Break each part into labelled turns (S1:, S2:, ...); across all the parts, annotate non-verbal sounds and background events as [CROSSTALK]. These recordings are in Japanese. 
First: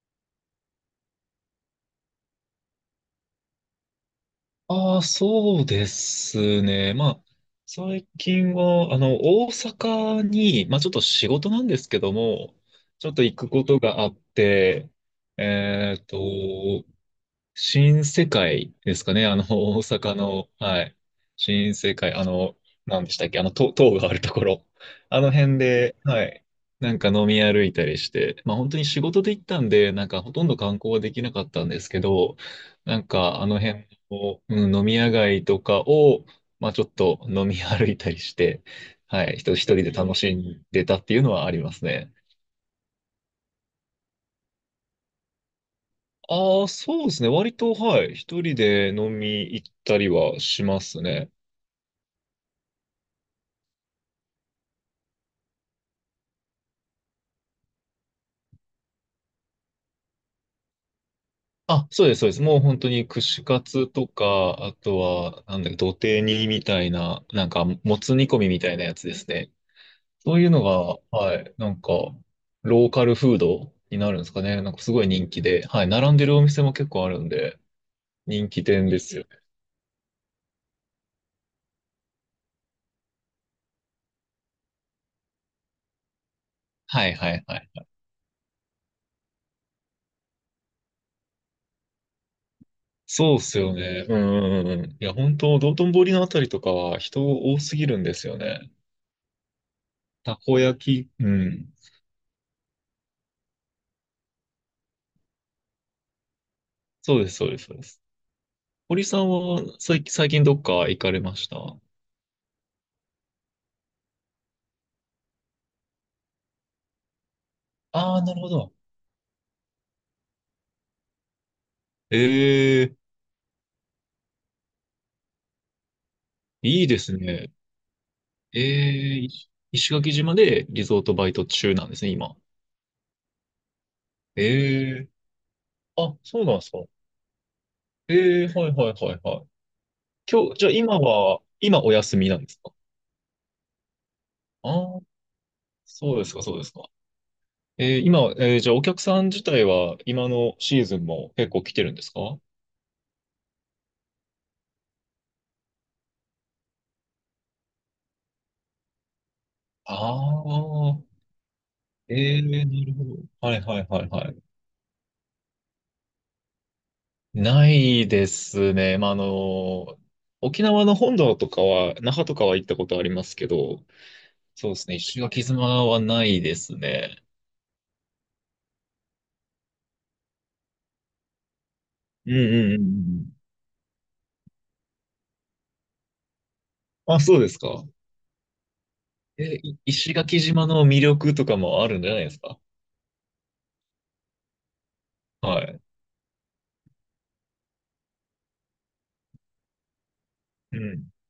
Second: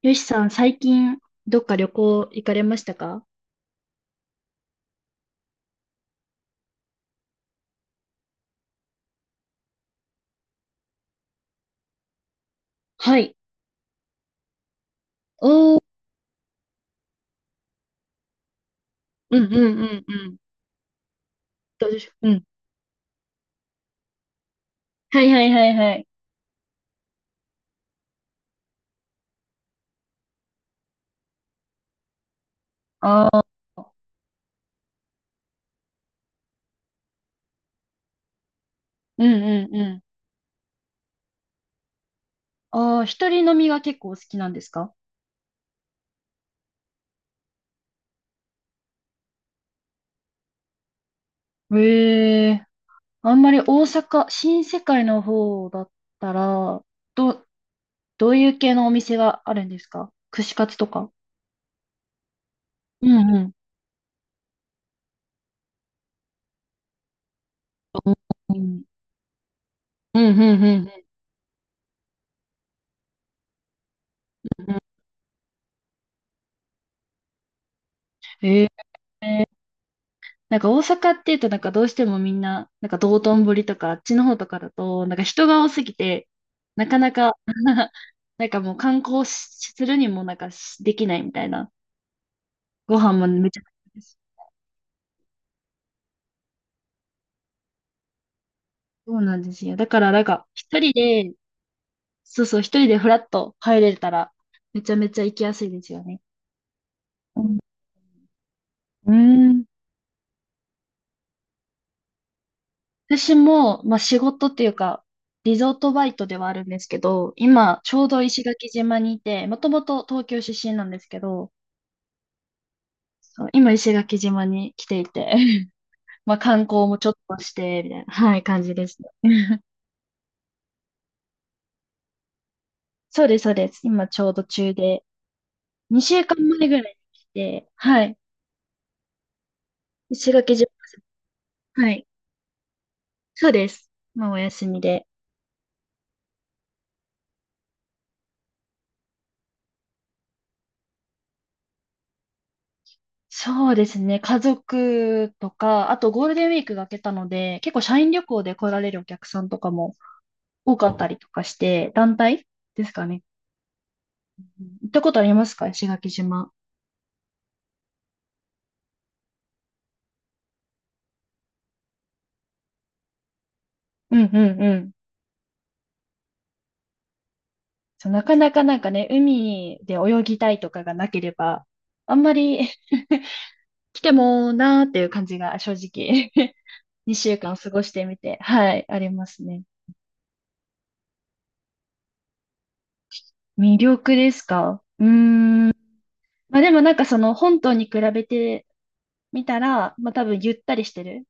S1: よしさん、最近、どっか旅行行かれましたか？
S2: ああ、そうですね。まあ、最近は、大阪に、まあ、ちょっと仕事なんですけども、ちょっ
S1: は
S2: と行
S1: い。
S2: くことがあって、
S1: おー、
S2: えっと、新世界ですかね、
S1: うんうん
S2: 大
S1: うんう
S2: 阪
S1: ん。
S2: の、はい。新
S1: どう
S2: 世
S1: でしょ
S2: 界、
S1: う？うん。
S2: 何でしたっけ、塔があるところ。あ
S1: はい
S2: の
S1: はい
S2: 辺
S1: はいは
S2: で、
S1: い。
S2: はい。なんか飲み歩いたりして、まあ本当に仕事で行ったんで、なんかほとんど観光はできなかったんですけど、なん
S1: あ
S2: か
S1: あ、
S2: あの辺を、うん、飲み屋街とかを、まあちょっと飲み歩いたりして、
S1: う
S2: はい、一
S1: ん
S2: 人一
S1: うん
S2: 人
S1: う
S2: で
S1: ん。
S2: 楽しんでたっていうのはありますね。
S1: ああ、一人飲みが結構好きなんですか？
S2: ああ、そうですね。割と、はい。一人で飲み行ったりはしますね。
S1: ええ。あんまり大阪、新世界の方だったら、ど、どういう系のお店があるんですか？串カツとか。
S2: あ、そうです、そうです。もう本当
S1: う
S2: に
S1: んう
S2: 串
S1: ん。
S2: カツとか、あとは、なんだっけ、土手煮みたいな、なんか、も
S1: うん
S2: つ煮込み
S1: う
S2: みたい
S1: ん
S2: なやつですね。
S1: うん
S2: そういう
S1: う
S2: の
S1: んう
S2: が、
S1: ん
S2: はい、なんか、ローカルフードになるんですかね。なんかす
S1: う
S2: ごい人気で、はい、並んでるお店も結構あるんで、人気
S1: ん。
S2: 店ですよね。
S1: ええ、なんか大阪っていうとなんかどうしてもみんな、なんか道頓堀とかあっちの方とかだと、なんか人が多すぎて、なか
S2: は
S1: な
S2: いは
S1: か
S2: いはい。
S1: [LAUGHS] なんかもう観光しするにもなんかしできないみたいな。ご飯も
S2: そうっ
S1: めち
S2: す
S1: ゃく
S2: よ
S1: ちゃで
S2: ね。う
S1: す。
S2: んうんうんうん。いや、本当道頓堀のあたりとかは人多すぎるんですよね。
S1: そうなんですよ。だからなん
S2: た
S1: か
S2: こ
S1: 一人
S2: 焼き、う
S1: で、
S2: ん。
S1: そうそう、一人でフラッと入れたら、めちゃめちゃ行きやすいですよね。
S2: そうです、
S1: う
S2: そう
S1: ん。
S2: です、そうです。堀
S1: う
S2: さんは
S1: ん、
S2: 最近どっか行かれました？
S1: 私も、まあ仕事っていうか、リゾートバイトではあるんですけど、今、ちょう
S2: あ
S1: ど
S2: あ、なる
S1: 石
S2: ほ
S1: 垣
S2: ど。
S1: 島にいて、もともと東京出身なんですけど、
S2: ええ、
S1: そう今、石垣島に来ていて、[LAUGHS] まあ観
S2: い
S1: 光
S2: い
S1: も
S2: で
S1: ちょっ
S2: す
S1: と
S2: ね。
S1: して、みたいな、はい、
S2: え
S1: 感じです
S2: え、
S1: ね。[LAUGHS]
S2: 石垣島でリゾートバイト中なんですね、今。
S1: そうです、そうです。今、ちょうど中
S2: え
S1: で、
S2: え、
S1: 2
S2: あ、
S1: 週間
S2: そうなんで
S1: 前
S2: すか。
S1: ぐらいに来て、はい、
S2: ええ、はいはいはいはい。
S1: 石
S2: 今日、
S1: 垣島、
S2: じゃあ今
S1: は
S2: お
S1: い、
S2: 休みなんですか？
S1: そうです。まあ、お休
S2: あ
S1: み
S2: あー、
S1: で。
S2: そうですか、そうですか。今、じゃあお客さん自体は今のシーズンも結構来てるんですか？
S1: そうですね、家族とか、あとゴールデンウィークが明けたので、結構社員旅行で来られるお客さんとかも
S2: ああ
S1: 多かっ
S2: ー、
S1: たりとかして、団
S2: ええ、
S1: 体
S2: な
S1: です
S2: るほ
S1: か
S2: ど。
S1: ね。
S2: はいはいはいはい。
S1: うん、行ったことありますか？石垣島。
S2: ないですね。まあ、沖縄の本土とかは、那覇とかは行ったことありますけど、
S1: うんうん
S2: そ
S1: う
S2: うです
S1: ん。
S2: ね。石垣島はないですね。
S1: そう、なかなかなんかね、海で泳ぎたいとかがなければ、あん
S2: う
S1: ま
S2: ん
S1: り
S2: うんう
S1: [LAUGHS]
S2: ん
S1: 来てもなーっていう感じが正直 [LAUGHS]
S2: うん。あ、
S1: 2
S2: そ
S1: 週
S2: うで
S1: 間
S2: す
S1: 過ご
S2: か。
S1: してみて、はい、ありますね。
S2: 石垣島の魅力とかもあるんじゃないですか。
S1: 魅力ですか？うー
S2: は
S1: ん。
S2: い。
S1: まあでもなんかその本島に比べてみたら、まあ多分ゆった
S2: う
S1: りして
S2: ん。
S1: る。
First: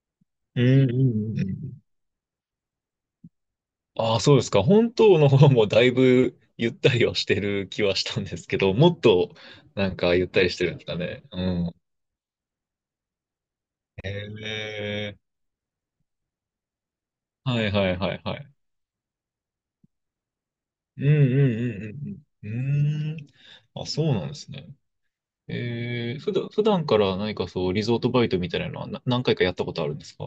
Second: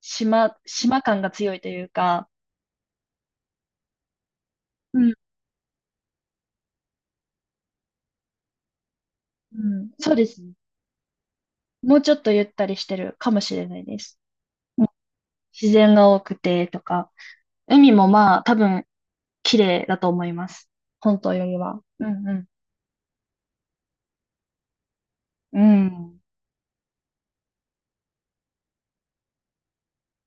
S1: 島、
S2: うんうんう
S1: 島感が
S2: んう
S1: 強いと
S2: ん。
S1: いうか、
S2: ああ、そうですか。本
S1: うん、
S2: 島の方もだいぶゆったりはしてる気はしたんですけど、もっと
S1: う
S2: な
S1: ん、
S2: ん
S1: そう
S2: か
S1: で
S2: ゆっ
S1: す
S2: たり
S1: ね。
S2: してるんですかね。うん。
S1: もうちょっとゆったりしてるかもしれないです。
S2: へ
S1: うん、
S2: え。
S1: 自然が多くてとか、
S2: はいは
S1: 海
S2: い
S1: も
S2: はいは
S1: まあ多
S2: い。
S1: 分綺麗だと思います。
S2: う
S1: 本当より
S2: ん
S1: は。うんうん。
S2: うんうんうんうん。うーん。あ、そうなんですね。
S1: うん、
S2: 普段から何かそう、リゾートバイトみたいなのは何回かやったことあるんですか？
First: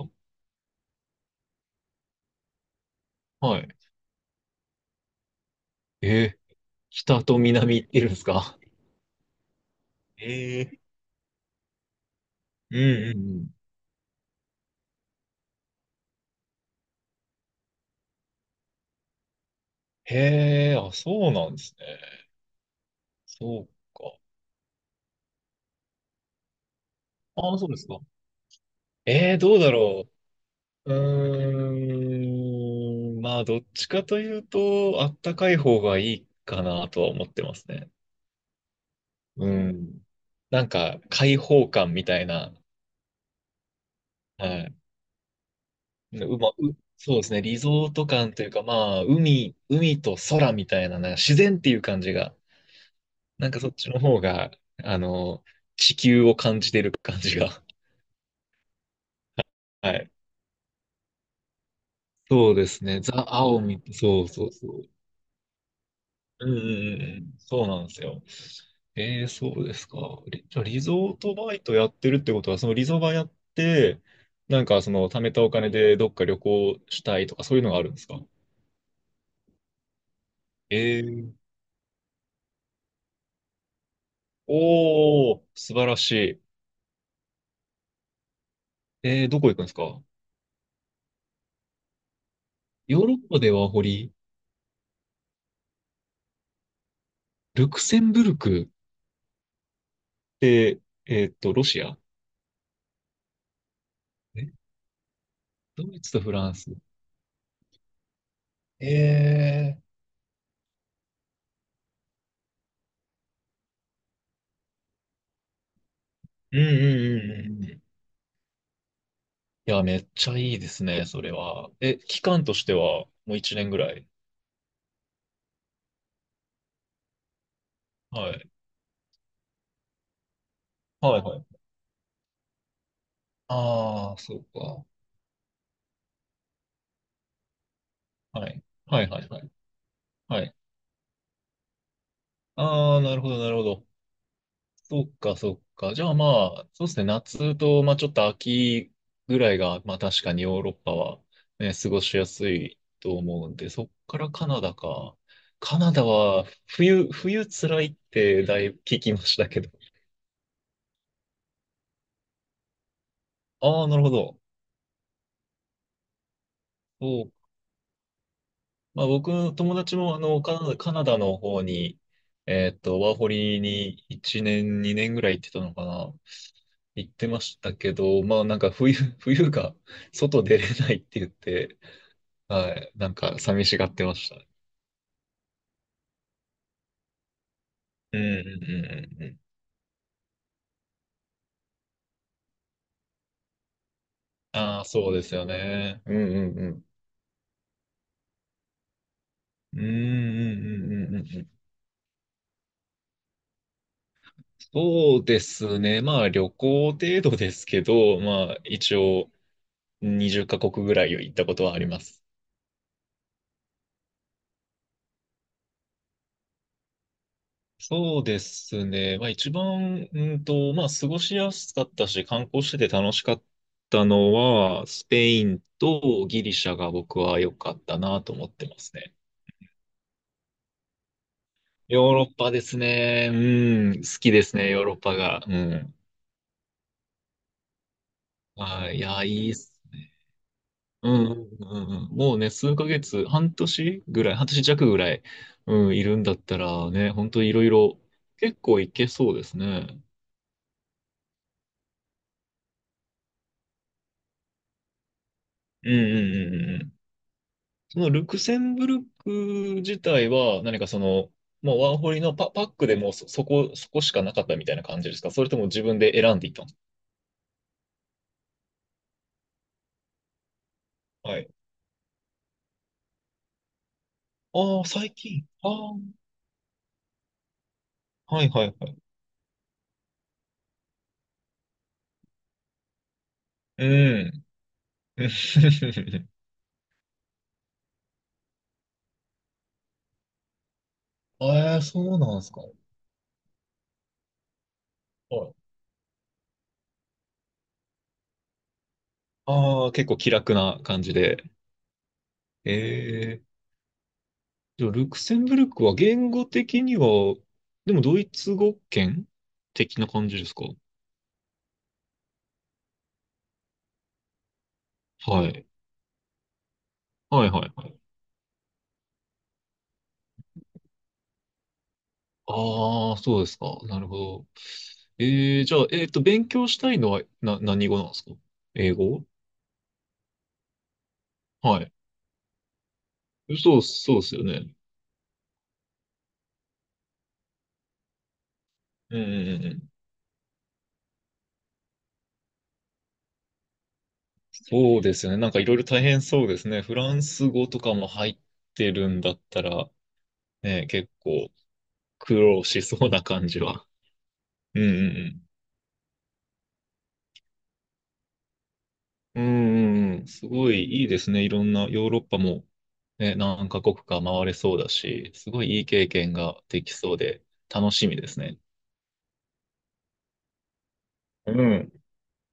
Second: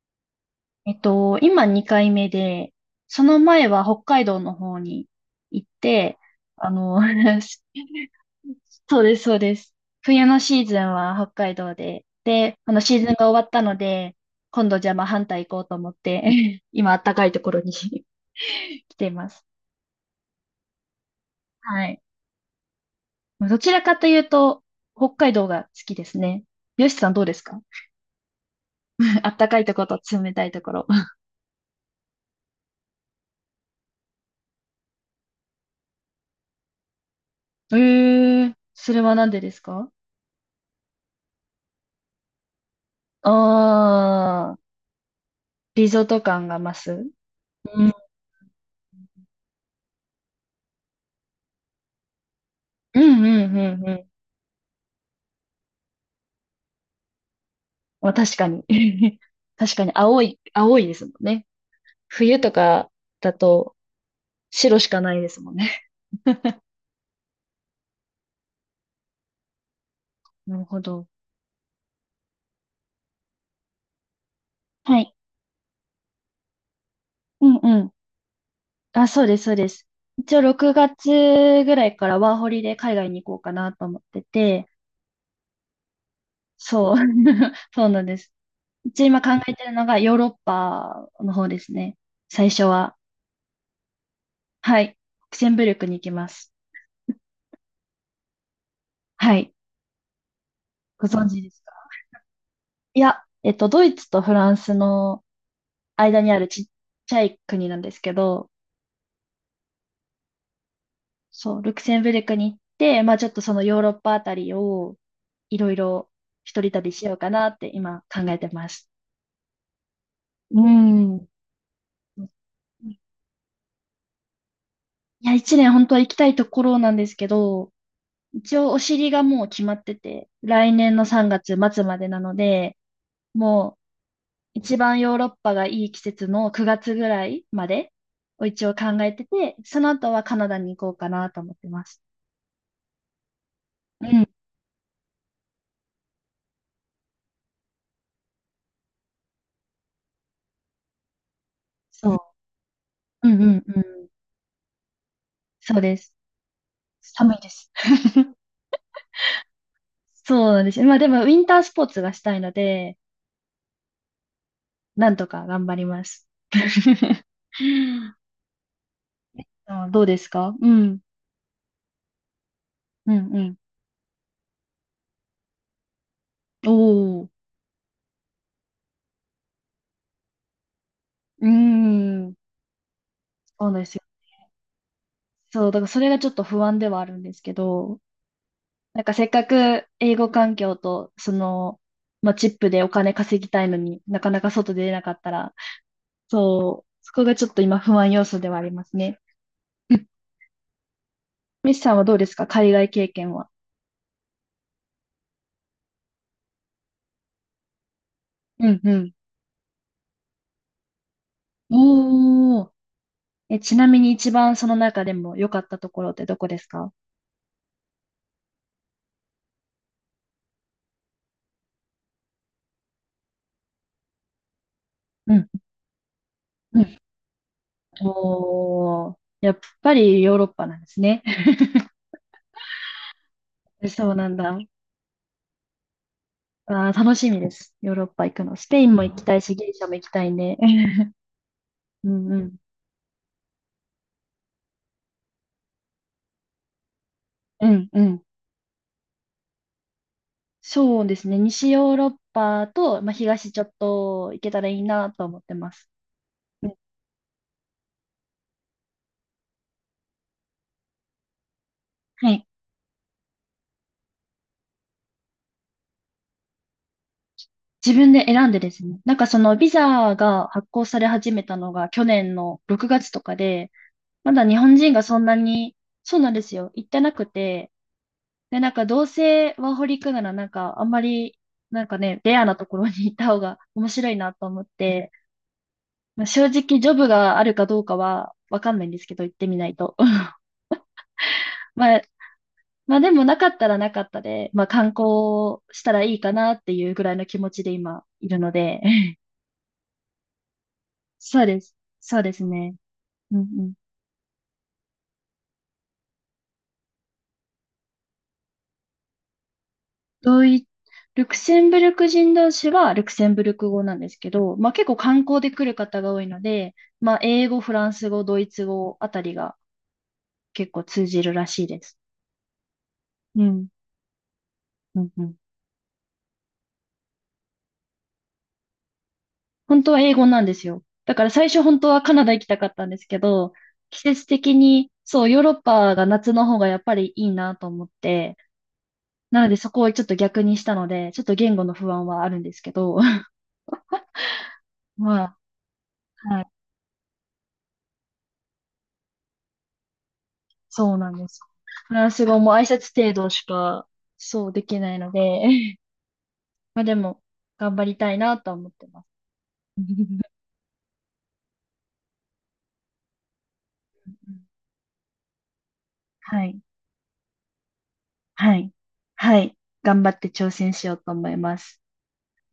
S1: 今2回目で、その
S2: は
S1: 前
S2: い。
S1: は北海道の方に行って、
S2: えー、
S1: あの、
S2: 北
S1: [LAUGHS]
S2: と南いるんですか？
S1: そうです、そうです。冬のシーズ
S2: え
S1: ンは北海道で、で、あのシーズン
S2: ー、うん
S1: が
S2: うんう
S1: 終わ
S2: ん。
S1: ったので、今度じゃあまあ反対行こうと思って、[LAUGHS] 今暖かいところに [LAUGHS] 来ています。
S2: へえ、あ、そうなんです
S1: は
S2: ね。
S1: い。ど
S2: そう
S1: ちらかとい
S2: か。
S1: うと、北海道が好きですね。よしさんどうです
S2: あ、
S1: か？
S2: そうですか。
S1: [LAUGHS] 暖
S2: ど
S1: か
S2: う
S1: い
S2: だ
S1: ところ
S2: ろ
S1: と冷たいところ。
S2: う。うーん、まあ、どっちかというと、あったかい方がいいかなとは思ってます
S1: え
S2: ね。
S1: え、それはなんで
S2: う
S1: ですか？
S2: ん。なんか、開放感みたいな、
S1: あ
S2: は
S1: あー、
S2: い。
S1: リゾート
S2: う
S1: 感
S2: ま、う、
S1: が増す。
S2: そうですね、リゾ
S1: うん、
S2: ート感というか、まあ、海と空みたいな、なんか自然っていう感じが、
S1: うん、う
S2: なん
S1: ん、
S2: かそっ
S1: うん。
S2: ち
S1: う
S2: の
S1: ん、
S2: 方が、あの、地球を感じてる感じが。
S1: まあ、確かに。[LAUGHS] 確か
S2: は
S1: に、
S2: い。
S1: 青い、青いですもんね。冬と
S2: そうです
S1: か
S2: ね、ザ・
S1: だ
S2: 青
S1: と、
S2: み、そうそうそ
S1: 白
S2: う。
S1: しかないですもんね。
S2: うんうんうんうん、そうなんですよ。そうですか。
S1: [LAUGHS] な
S2: じゃ
S1: る
S2: あ
S1: ほ
S2: リゾ
S1: ど。
S2: ートバイトやってるってことは、そのリゾバやって、なんかそ
S1: は
S2: の
S1: い。
S2: 貯めたお金でどっか旅行したいとか
S1: う
S2: そ
S1: ん
S2: ういうの
S1: う
S2: がある
S1: ん。
S2: んですか？
S1: あ、そうです、そうです。一応6
S2: え
S1: 月
S2: ー、
S1: ぐらいからワーホリで海外に行こうかなと思ってて、
S2: 素晴らし
S1: そう。[LAUGHS] そうなんです。一応
S2: い。
S1: 今考
S2: どこ
S1: え
S2: 行く
S1: て
S2: んで
S1: る
S2: す
S1: のが
S2: か？
S1: ヨーロッパの方ですね。最初は。
S2: ヨーロッパでは
S1: はい。ルクセンブルクに行きます。
S2: ルクセンブルクっ
S1: はい。
S2: て、
S1: ご存知です
S2: ロ
S1: か？
S2: シア
S1: いや、ドイツとフ
S2: え、
S1: ランスの
S2: ドイツと
S1: 間
S2: フ
S1: にあ
S2: ラ
S1: る
S2: ン
S1: ちっ
S2: ス。
S1: ちゃい国なんですけど、
S2: えー、
S1: そう、ルクセンブルクに行って、まあちょっとそのヨーロッパあたりをいろいろ
S2: う
S1: 一
S2: んう
S1: 人旅しようかなっ
S2: んうんう
S1: て
S2: ん。
S1: 今考えてます。
S2: いや、めっちゃいい
S1: う
S2: ですね、そ
S1: ん。
S2: れは。え、期間としては、もう一年ぐらい。
S1: いや、一年本当は行きたいところなんですけど、
S2: はい。
S1: 一応お尻がもう決まってて、来年の
S2: はい、
S1: 3
S2: は
S1: 月
S2: い。
S1: 末までなので、もう
S2: ああ、そう
S1: 一
S2: か。
S1: 番ヨーロッパがいい季節の9月ぐらいまでを
S2: はい。
S1: 一応考
S2: はい、
S1: え
S2: は
S1: て
S2: い、はい。
S1: て、その後はカ
S2: は
S1: ナ
S2: い。
S1: ダに行こうかなと思ってます。
S2: ああ、なるほど、なるほど。
S1: うん、
S2: そっか、そっか。じゃあまあ、そうですね、夏と、まあちょっと秋ぐらいが、まあ確かにヨーロッパは、ね、過ごしや
S1: そ
S2: すいと
S1: う。うんう
S2: 思うん
S1: ん
S2: で、
S1: う
S2: そっ
S1: ん。
S2: からカナダか。
S1: そ
S2: カ
S1: う
S2: ナ
S1: で
S2: ダ
S1: す。
S2: は、
S1: 寒い
S2: 冬
S1: です。
S2: 辛いっ
S1: [LAUGHS]
S2: てだいぶ聞きましたけど。
S1: そうなんですよ。まあでも、ウィンタースポーツがしたいので、
S2: ああ、なるほど。
S1: なんとか頑張ります。[LAUGHS]
S2: まあ、僕の友
S1: あ、
S2: 達
S1: どう
S2: も
S1: で
S2: あ
S1: す
S2: の
S1: か？う
S2: カ
S1: ん。
S2: ナダ、の方に、
S1: う
S2: ワーホ
S1: んう
S2: リに1年、2年ぐらい行ってたのかな。
S1: ん。
S2: 行っ
S1: おお。
S2: て
S1: う
S2: ましたけど、まあなんか冬、[LAUGHS] 冬が外出れないって言っ
S1: ー
S2: て、
S1: ん。
S2: はい、なんか寂
S1: そう
S2: し
S1: なんで
S2: がっ
S1: すよ。
S2: てましたね。
S1: そう、だからそれがちょっと不安ではあるんですけど、
S2: うんうんうん
S1: なんか
S2: うん
S1: せ
S2: う
S1: っ
S2: ん。
S1: かく英語環境と、その、まあ、チップでお金稼ぎたいのになかなか外
S2: ああ、
S1: 出れな
S2: そ
S1: か
S2: う
S1: っ
S2: で
S1: た
S2: すよ
S1: ら、
S2: ね。うんうんうん。
S1: そう、そこがちょっと今不安要素ではありますね。
S2: うんう
S1: うん、
S2: んうんうんうんうん。
S1: ミスさんはどうですか？海外経験は。
S2: そうですね。まあ旅行程度ですけど、まあ
S1: うんう
S2: 一
S1: ん。
S2: 応20カ国ぐらい行ったことはあります。
S1: おー。え、ちなみに一番その中でも良かったところってどこですか？
S2: そうですね。まあ一番、まあ過ごしやすかったし、観光してて楽しかったのは、スペ
S1: う
S2: イ
S1: ん
S2: ンとギリシャ
S1: う
S2: が
S1: ん、
S2: 僕は良かったなと思ってます
S1: お
S2: ね。
S1: ー。やっぱりヨーロッパなんですね。
S2: ヨーロッパですね。
S1: [LAUGHS]
S2: うん、
S1: そう
S2: 好
S1: な
S2: き
S1: ん
S2: です
S1: だ。
S2: ね、ヨーロッパが。うん。
S1: あー、楽しみです。ヨーロッパ行くの。スペイ
S2: は
S1: ン
S2: い、い
S1: も行き
S2: や、い
S1: たい
S2: い
S1: し、
S2: っ
S1: ギ
S2: す
S1: リシャも行き
S2: ね。
S1: たいね。
S2: う
S1: [LAUGHS]
S2: ん、うん、うん。
S1: うん
S2: も
S1: う
S2: うね、
S1: ん。
S2: 数ヶ月、半年ぐらい、半年弱ぐらい、うん、いるんだったらね、本当いろ
S1: う
S2: い
S1: ん
S2: ろ
S1: うん。
S2: 結構いけそうですね。
S1: そうですね。西ヨーロッパと、まあ、東ちょっと行けたらいいなと思ってます。
S2: うん、うん、う
S1: う
S2: ん、
S1: ん、
S2: うん。そのルクセンブルク自体は何かその、もうワンホリ
S1: は
S2: の
S1: い。
S2: パックでもうそこしかなかったみたいな感じですか？それとも自分で選んでいったんです
S1: 自分で選んでですね。なんかそのビザが発行され
S2: か？
S1: 始
S2: は
S1: め
S2: い。
S1: たのが去年の6月とかで、まだ日本
S2: ああ、
S1: 人が
S2: 最
S1: そんな
S2: 近。あ
S1: に、
S2: あ、
S1: そうなんですよ。行ってなくて、
S2: はい
S1: で、
S2: は
S1: なん
S2: い
S1: か
S2: はい。
S1: どうせワーホリ行くならなんかあんまり、なんかね、レアなところに行った方が [LAUGHS]
S2: う
S1: 面白いな
S2: ん。
S1: と思って、
S2: [LAUGHS] え
S1: まあ、正直ジョブがあるかどうかはわかんないんですけど、行ってみないと。[LAUGHS]
S2: え、
S1: ま
S2: そ
S1: あ、
S2: うなんですか。
S1: まあでもなかったらなかったで、まあ観
S2: はい。
S1: 光したらいいかなっていうぐらいの気持ちで今いるので、
S2: ああ、結構気楽な感じ
S1: [LAUGHS]
S2: で。
S1: そうです。そうです
S2: え
S1: ね。うんう
S2: え。
S1: ん。
S2: じゃあルクセンブルクは言語的には、でもドイツ語圏的な感じ
S1: ド
S2: です
S1: イ、
S2: か？
S1: ルクセンブルク人同士はルクセンブルク語なんですけど、まあ結構観光
S2: は
S1: で来
S2: い。
S1: る方が多いので、まあ
S2: は
S1: 英
S2: い
S1: 語、
S2: は
S1: フ
S2: い
S1: ラ
S2: は
S1: ン
S2: い。
S1: ス語、ドイツ語あたりが結構通じるらしいです。
S2: ああ、そう
S1: う
S2: です
S1: ん。
S2: か。なるほど。
S1: うんうん、
S2: じゃあ、勉強したいのは、何語なんですか？英語
S1: 本当は英語なんですよ。だから最初本
S2: は
S1: 当
S2: い。
S1: はカナダ行きたかったんですけど、
S2: そう、
S1: 季
S2: そうで
S1: 節
S2: すよ
S1: 的
S2: ね。
S1: に、そう、ヨーロッパが夏の方がやっぱりいいなと思って、
S2: うんう
S1: なの
S2: ん
S1: で
S2: うんう
S1: そこ
S2: ん。
S1: をちょっと逆にしたので、ちょっと言語の不安はあるんですけど、[LAUGHS]
S2: そうで
S1: ま
S2: すよ
S1: あ、
S2: ね。なんかいろいろ大変
S1: は
S2: そ
S1: い、
S2: うですね。フランス語とかも入ってるんだったら、ね、
S1: そう
S2: 結
S1: なんです。
S2: 構
S1: フランス
S2: 苦
S1: 語も挨
S2: 労し
S1: 拶
S2: そう
S1: 程
S2: な
S1: 度し
S2: 感じは。
S1: か、そうでき
S2: うん
S1: ないの
S2: う
S1: で、
S2: ん
S1: [LAUGHS] まあでも、頑張りたいなとは思ってます。
S2: うん。うんうんうん。
S1: [LAUGHS]
S2: すごいいいですね。いろんなヨーロッパも、ね、何カ国か回れそうだし、すごいいい経験
S1: はい、
S2: ができそうで楽しみです
S1: は
S2: ね。
S1: い、はい、頑張って挑戦しようと思いま
S2: う
S1: す。
S2: ん。